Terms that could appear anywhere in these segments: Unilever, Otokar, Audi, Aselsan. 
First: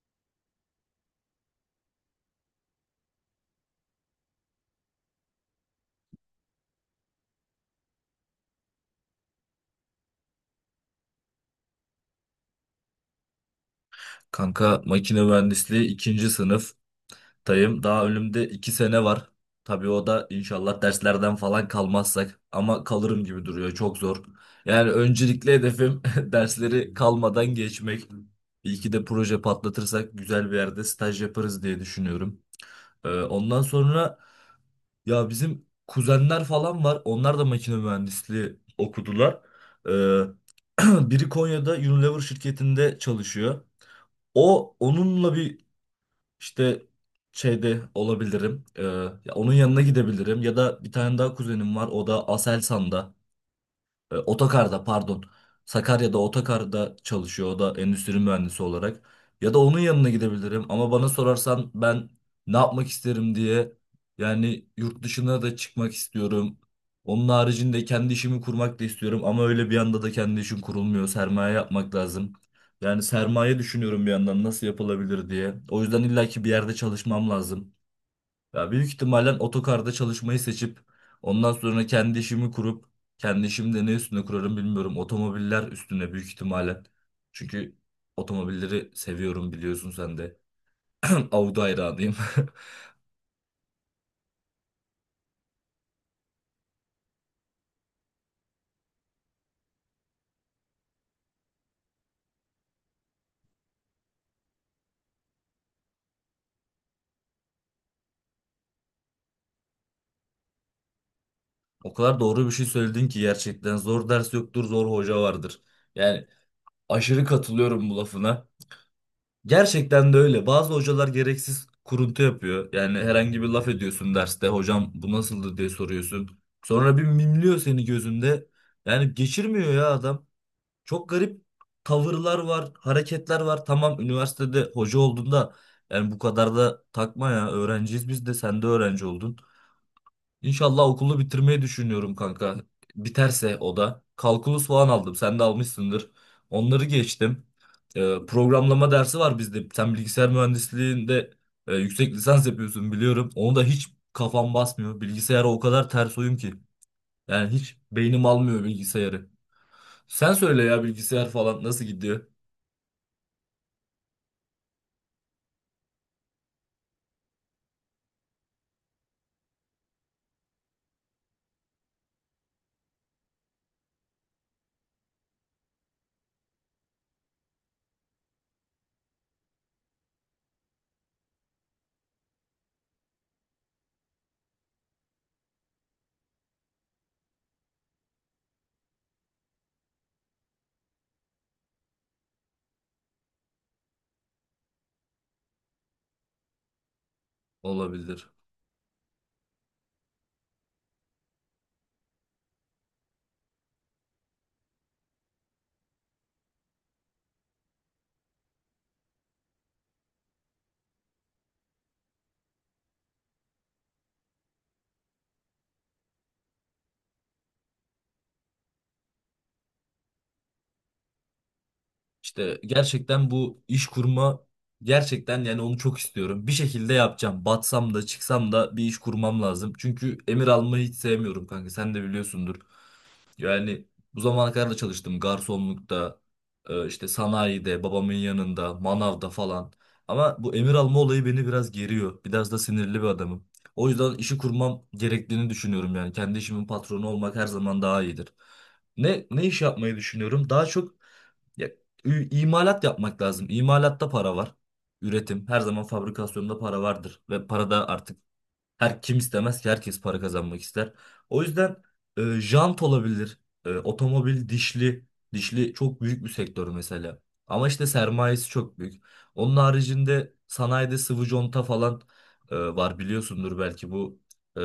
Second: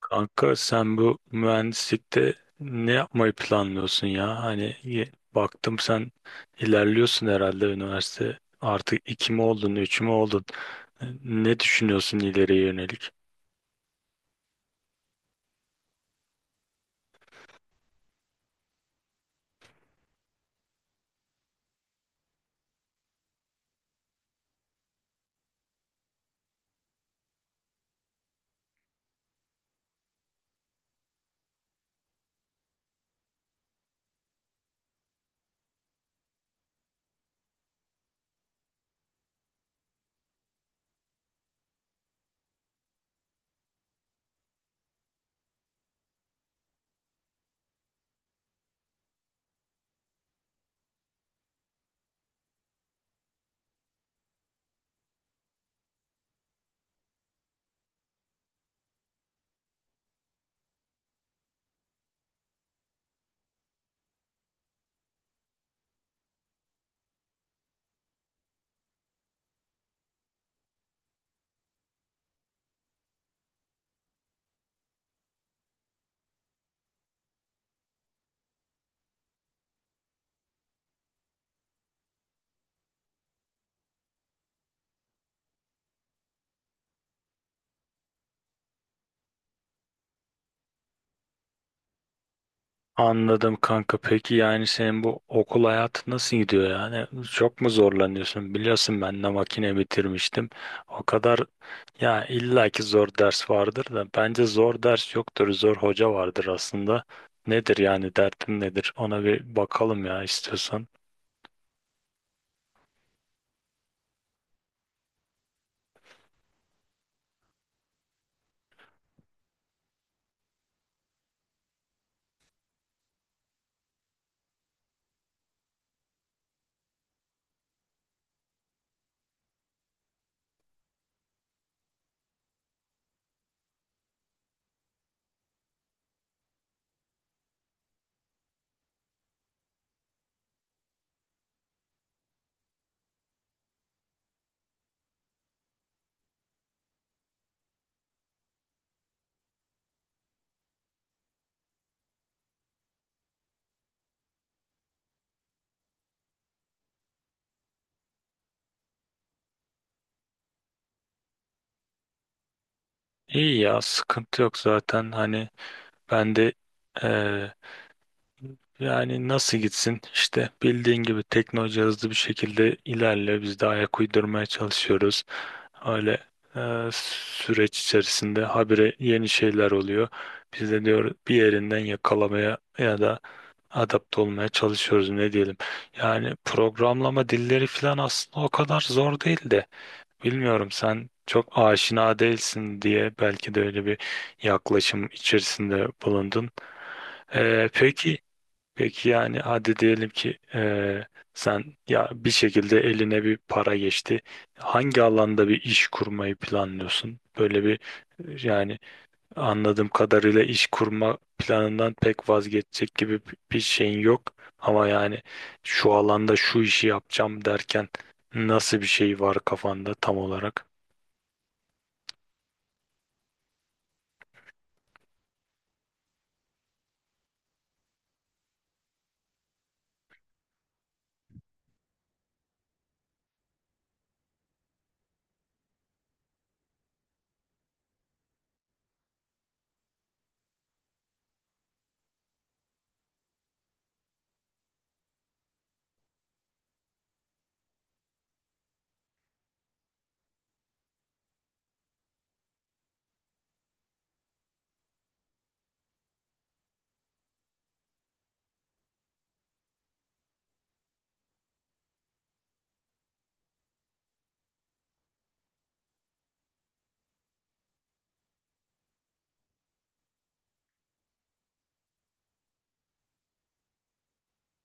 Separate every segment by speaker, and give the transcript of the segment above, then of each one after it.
Speaker 1: Kanka sen bu mühendislikte ne yapmayı planlıyorsun ya? Hani baktım sen ilerliyorsun herhalde üniversite. Artık iki mi oldun, üç mü oldun? Ne düşünüyorsun ileriye yönelik?
Speaker 2: Kanka makine mühendisliği ikinci sınıftayım. Daha önümde iki sene var. Tabii o da inşallah derslerden falan kalmazsak ama kalırım gibi duruyor. Çok zor. Yani öncelikli hedefim dersleri kalmadan geçmek. İyi ki de proje patlatırsak güzel bir yerde staj yaparız diye düşünüyorum. Ondan sonra ya bizim kuzenler falan var. Onlar da makine mühendisliği okudular. Ee, Biri Konya'da Unilever şirketinde çalışıyor. Onunla bir işte şeyde olabilirim. Ya onun yanına gidebilirim. Ya da bir tane daha kuzenim var. O da Aselsan'da. Otokar'da pardon. Sakarya'da Otokar'da çalışıyor o da endüstri mühendisi olarak. Ya da onun yanına gidebilirim ama bana sorarsan ben ne yapmak isterim diye yani yurt dışına da çıkmak istiyorum. Onun haricinde kendi işimi kurmak da istiyorum ama öyle bir anda da kendi işim kurulmuyor. Sermaye yapmak lazım. Yani sermaye düşünüyorum bir yandan nasıl yapılabilir diye. O yüzden illaki bir yerde çalışmam lazım. Ya büyük ihtimalle otokarda çalışmayı seçip ondan sonra kendi işimi kurup kendi işimi de ne üstüne kurarım bilmiyorum. Otomobiller üstüne büyük ihtimalle. Çünkü otomobilleri seviyorum biliyorsun sen de. Audi hayranıyım.
Speaker 1: Anladım kanka. Peki yani senin bu okul hayatı nasıl gidiyor yani? Çok mu zorlanıyorsun? Biliyorsun ben de makine bitirmiştim. O kadar ya illaki zor ders vardır da bence zor ders yoktur. Zor hoca vardır aslında. Nedir yani dertin nedir? Ona bir bakalım ya istiyorsan.
Speaker 2: O kadar doğru bir şey söyledin ki gerçekten zor ders yoktur, zor hoca vardır. Yani aşırı katılıyorum bu lafına. Gerçekten de öyle. Bazı hocalar gereksiz kuruntu yapıyor. Yani herhangi bir laf ediyorsun derste. Hocam bu nasıldı diye soruyorsun. Sonra bir mimliyor seni gözünde. Yani geçirmiyor ya adam. Çok garip tavırlar var, hareketler var. Tamam üniversitede hoca olduğunda yani bu kadar da takma ya. Öğrenciyiz biz de sen de öğrenci oldun. İnşallah okulu bitirmeyi düşünüyorum kanka. Biterse o da. Kalkulus falan aldım. Sen de almışsındır. Onları geçtim. Programlama dersi var bizde. Sen bilgisayar mühendisliğinde yüksek lisans yapıyorsun biliyorum. Onu da hiç kafam basmıyor. Bilgisayara o kadar ters uyum ki. Yani hiç beynim almıyor bilgisayarı. Sen söyle ya bilgisayar falan nasıl gidiyor?
Speaker 1: İyi ya sıkıntı yok zaten. Hani ben de eee, yani nasıl gitsin? İşte bildiğin gibi teknoloji hızlı bir şekilde ilerliyor. Biz de ayak uydurmaya çalışıyoruz. Öyle süreç içerisinde habire yeni şeyler oluyor. Biz de diyor bir yerinden yakalamaya ya da adapte olmaya çalışıyoruz ne diyelim. Yani programlama dilleri falan aslında o kadar zor değil de bilmiyorum sen çok aşina değilsin diye belki de öyle bir yaklaşım içerisinde bulundun. E, peki
Speaker 2: Olabilir.
Speaker 1: Peki yani hadi diyelim ki sen ya bir şekilde eline bir para geçti. Hangi alanda bir iş kurmayı planlıyorsun? Böyle bir yani anladığım kadarıyla iş kurma planından pek vazgeçecek gibi bir şeyin yok. Ama yani şu alanda şu işi yapacağım derken nasıl bir şey var kafanda tam olarak?
Speaker 2: İşte gerçekten bu iş kurma gerçekten yani onu çok istiyorum. Bir şekilde yapacağım. Batsam da çıksam da bir iş kurmam lazım. Çünkü emir almayı hiç sevmiyorum kanka. Sen de biliyorsundur. Yani bu zamana kadar da çalıştım. Garsonlukta, işte sanayide, babamın yanında, manavda falan. Ama bu emir alma olayı beni biraz geriyor. Biraz da sinirli bir adamım. O yüzden işi kurmam gerektiğini düşünüyorum yani. Kendi işimin patronu olmak her zaman daha iyidir. Ne iş yapmayı düşünüyorum? Daha çok ya, imalat yapmak lazım. İmalatta para var. Üretim. Her zaman fabrikasyonda para vardır. Ve para da artık her kim istemez ki herkes para kazanmak ister. O yüzden jant olabilir. Otomobil dişli. Dişli çok büyük bir sektör mesela. Ama işte sermayesi çok büyük. Onun haricinde sanayide sıvı conta falan var biliyorsundur belki bu e,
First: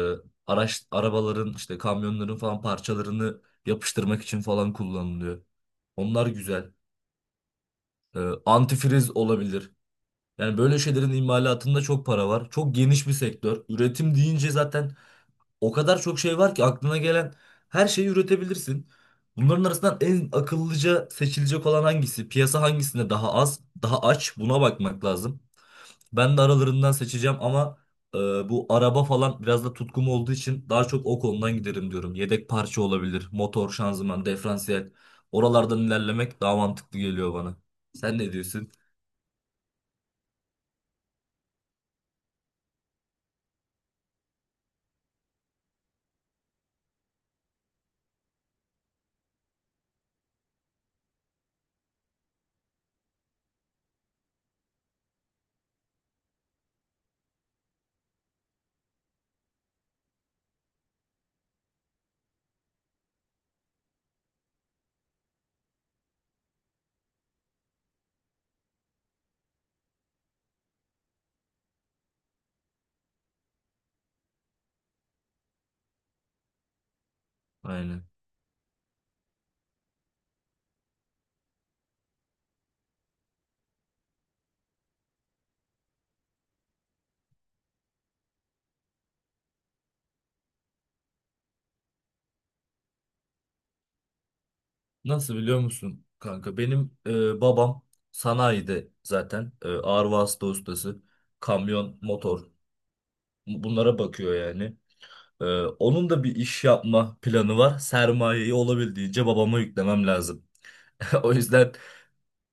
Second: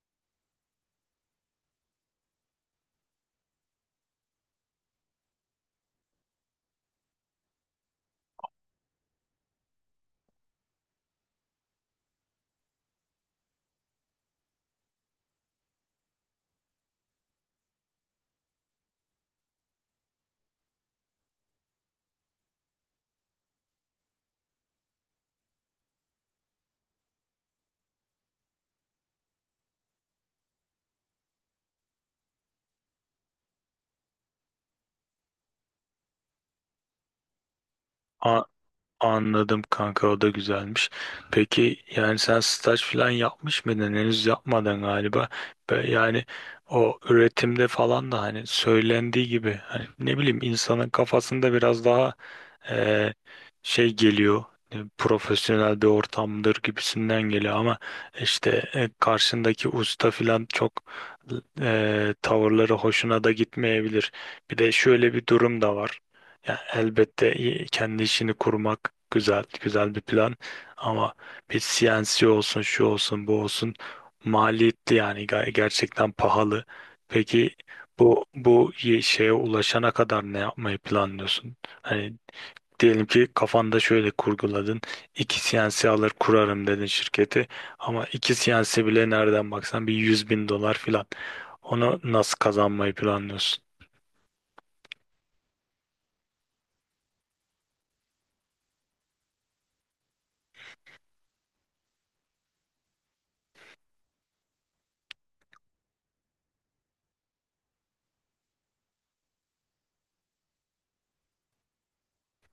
Speaker 2: arabaların işte kamyonların falan parçalarını yapıştırmak için falan kullanılıyor. Onlar güzel e, antifriz olabilir. Yani böyle şeylerin imalatında çok para var. Çok geniş bir sektör. Üretim deyince zaten o kadar çok şey var ki aklına gelen her şeyi üretebilirsin. Bunların arasından en akıllıca seçilecek olan hangisi? Piyasa hangisinde daha az, daha aç? Buna bakmak lazım. Ben de aralarından seçeceğim ama e, bu araba falan biraz da tutkum olduğu için daha çok o konudan giderim diyorum. Yedek parça olabilir, motor, şanzıman, diferansiyel. Oralardan ilerlemek daha mantıklı geliyor bana. Sen ne diyorsun?
Speaker 1: Anladım kanka, o da güzelmiş. Peki yani sen staj falan yapmış mıydın? Henüz yapmadan galiba. Yani o üretimde falan da hani söylendiği gibi hani ne bileyim insanın kafasında biraz daha e, şey geliyor, profesyonel bir ortamdır gibisinden geliyor ama işte karşındaki usta filan çok tavırları hoşuna da gitmeyebilir. Bir de şöyle bir durum da var. Ya elbette kendi işini kurmak güzel, güzel bir plan ama bir CNC olsun, şu olsun, bu olsun maliyetli yani, gerçekten pahalı. Peki
Speaker 2: Aynen.
Speaker 1: bu şeye ulaşana kadar ne yapmayı planlıyorsun? Hani diyelim ki kafanda şöyle kurguladın. İki CNC alır kurarım dedin şirketi. Ama iki CNC bile nereden baksan bir 100.000 dolar filan. Onu nasıl kazanmayı planlıyorsun?
Speaker 2: Nasıl biliyor musun kanka? Benim babam sanayide zaten ağır vasıta ustası. Kamyon, motor bunlara bakıyor yani. E, Onun da bir iş yapma planı var. Sermayeyi olabildiğince babama yüklemem lazım. O yüzden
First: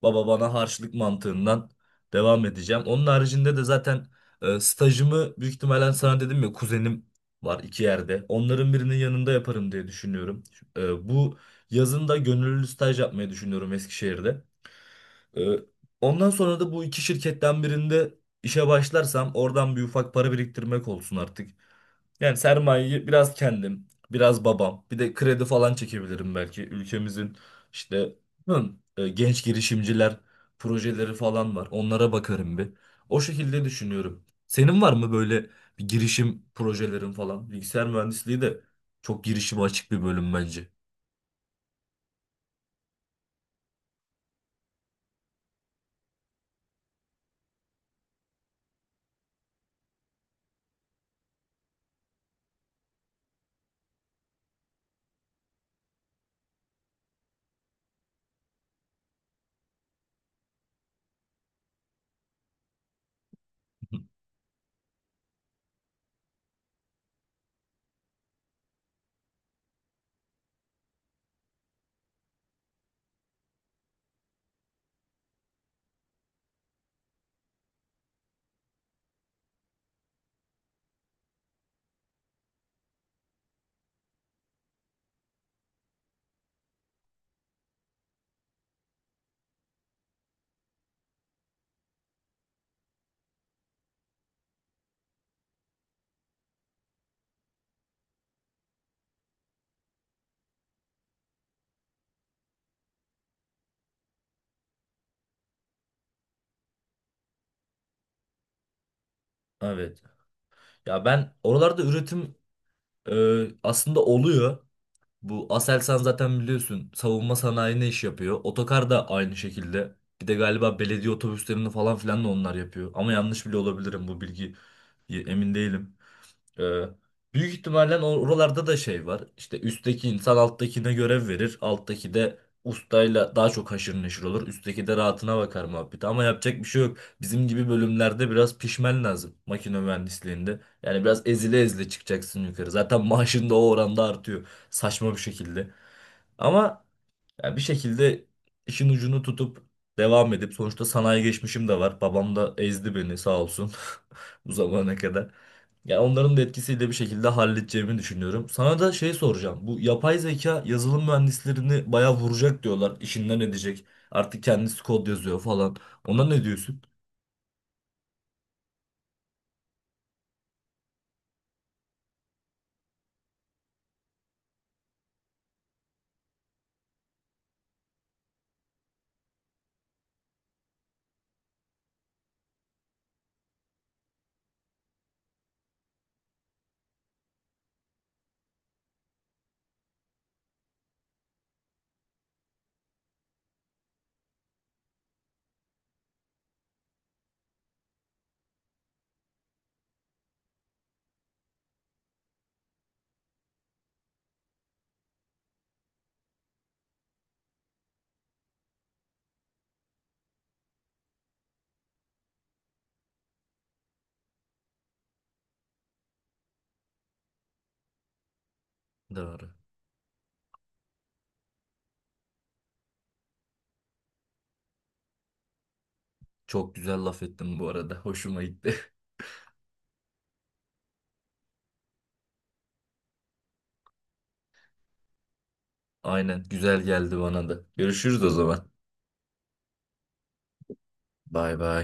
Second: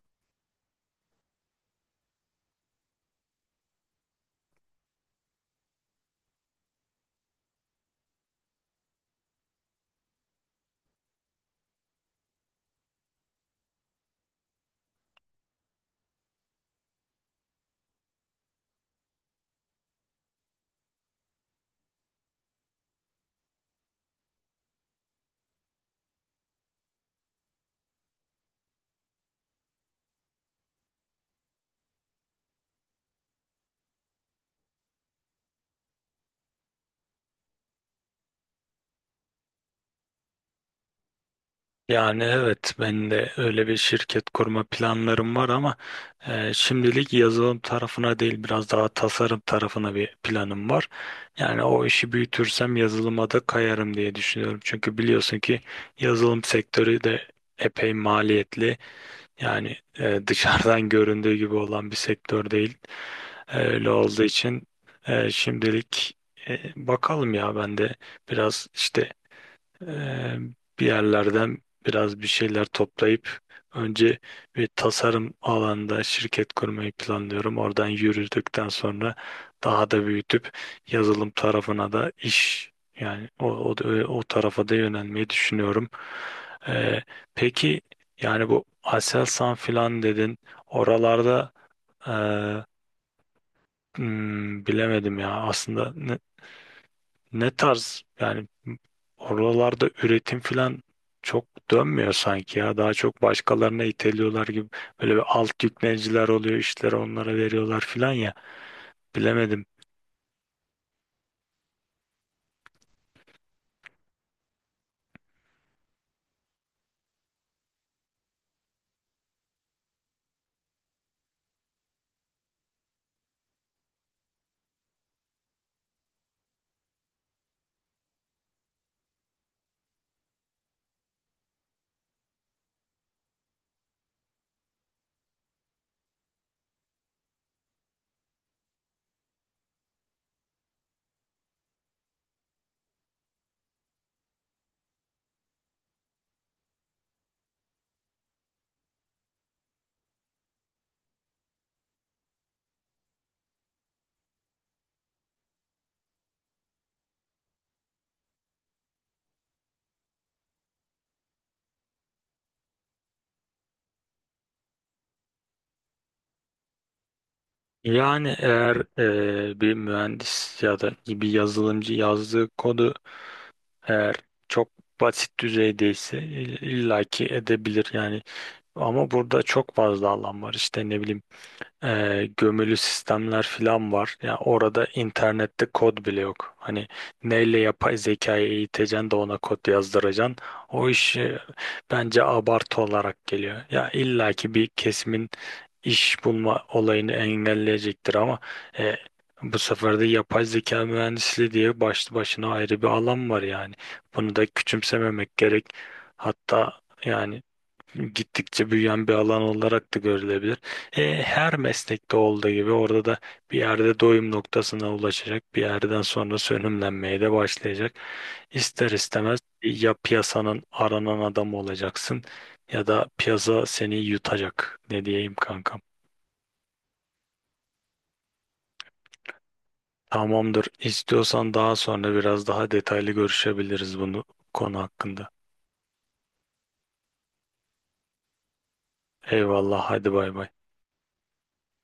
Speaker 2: baba bana harçlık mantığından devam edeceğim. Onun haricinde de zaten stajımı büyük ihtimalle sana dedim ya kuzenim var iki yerde. Onların birinin yanında yaparım diye düşünüyorum. Bu yazın da gönüllü staj yapmayı düşünüyorum Eskişehir'de. Ee, Ondan sonra da bu iki şirketten birinde işe başlarsam oradan bir ufak para biriktirmek olsun artık. Yani sermayeyi biraz kendim, biraz babam, bir de kredi falan çekebilirim belki. Ülkemizin işte hı, genç girişimciler projeleri falan var. Onlara bakarım bir. O şekilde düşünüyorum. Senin var mı böyle bir girişim projelerin falan? Bilgisayar mühendisliği de çok girişime açık bir bölüm bence.
Speaker 1: Yani evet, ben de öyle bir şirket kurma planlarım var ama şimdilik yazılım tarafına değil biraz daha tasarım tarafına bir planım var. Yani o işi büyütürsem yazılıma da kayarım diye düşünüyorum. Çünkü biliyorsun ki yazılım sektörü de epey maliyetli. Yani dışarıdan göründüğü gibi olan bir sektör değil. Öyle olduğu için şimdilik bakalım ya, ben de biraz işte Eee, bir yerlerden biraz bir şeyler toplayıp önce bir tasarım alanında şirket kurmayı planlıyorum. Oradan yürüdükten sonra daha da büyütüp yazılım tarafına da iş, yani o tarafa da yönelmeyi düşünüyorum. Eee, peki yani bu Aselsan filan dedin oralarda eee, bilemedim ya aslında ne tarz, yani oralarda üretim falan çok dönmüyor sanki ya. Daha çok başkalarına iteliyorlar gibi. Böyle bir alt yükleniciler oluyor, işleri onlara veriyorlar falan ya. Bilemedim.
Speaker 2: Evet. Ya ben oralarda üretim aslında oluyor. Bu Aselsan zaten biliyorsun savunma sanayi ne iş yapıyor. Otokar da aynı şekilde. Bir de galiba belediye otobüslerini falan filan da onlar yapıyor. Ama yanlış bile olabilirim bu bilgi emin değilim. Ee, Büyük ihtimalle oralarda da şey var. İşte üstteki insan alttakine görev verir. Alttaki de ustayla daha çok haşır neşir olur. Üstteki de rahatına bakar muhabbeti. Ama yapacak bir şey yok. Bizim gibi bölümlerde biraz pişmen lazım. Makine mühendisliğinde. Yani biraz ezile ezile çıkacaksın yukarı. Zaten maaşın da o oranda artıyor. Saçma bir şekilde. Ama yani bir şekilde işin ucunu tutup devam edip sonuçta sanayi geçmişim de var. Babam da ezdi beni sağ olsun bu zamana kadar. Ya onların da etkisiyle bir şekilde halledeceğimi düşünüyorum. Sana da şey soracağım. Bu yapay zeka yazılım mühendislerini bayağı vuracak diyorlar. İşinden edecek. Artık kendisi kod yazıyor falan. Ona ne diyorsun?
Speaker 1: Yani eğer bir mühendis ya da bir yazılımcı yazdığı kodu eğer çok basit düzeydeyse illaki edebilir yani. Ama burada çok fazla alan var, işte ne bileyim gömülü sistemler falan var. Ya orada internette kod bile yok. Hani neyle yapay zekayı eğiteceksin de ona kod yazdıracaksın. O iş, bence abartı olarak geliyor. Ya illaki bir kesimin iş bulma olayını engelleyecektir ama e, bu sefer de yapay zeka mühendisliği diye başlı başına ayrı bir alan var yani. Bunu da küçümsememek gerek. Hatta yani gittikçe büyüyen bir alan olarak da görülebilir. Her meslekte olduğu gibi orada da bir yerde doyum noktasına ulaşacak, bir yerden sonra sönümlenmeye de başlayacak. İster istemez
Speaker 2: Doğru.
Speaker 1: ya piyasanın aranan adamı olacaksın ya da piyasa seni yutacak. Ne diyeyim kankam?
Speaker 2: Çok güzel laf ettim bu arada. Hoşuma gitti.
Speaker 1: Tamamdır. İstiyorsan daha sonra biraz daha detaylı görüşebiliriz bunu, konu hakkında.
Speaker 2: Aynen güzel geldi bana da. Görüşürüz o zaman.
Speaker 1: Eyvallah, hadi bay bay.
Speaker 2: Bay bay.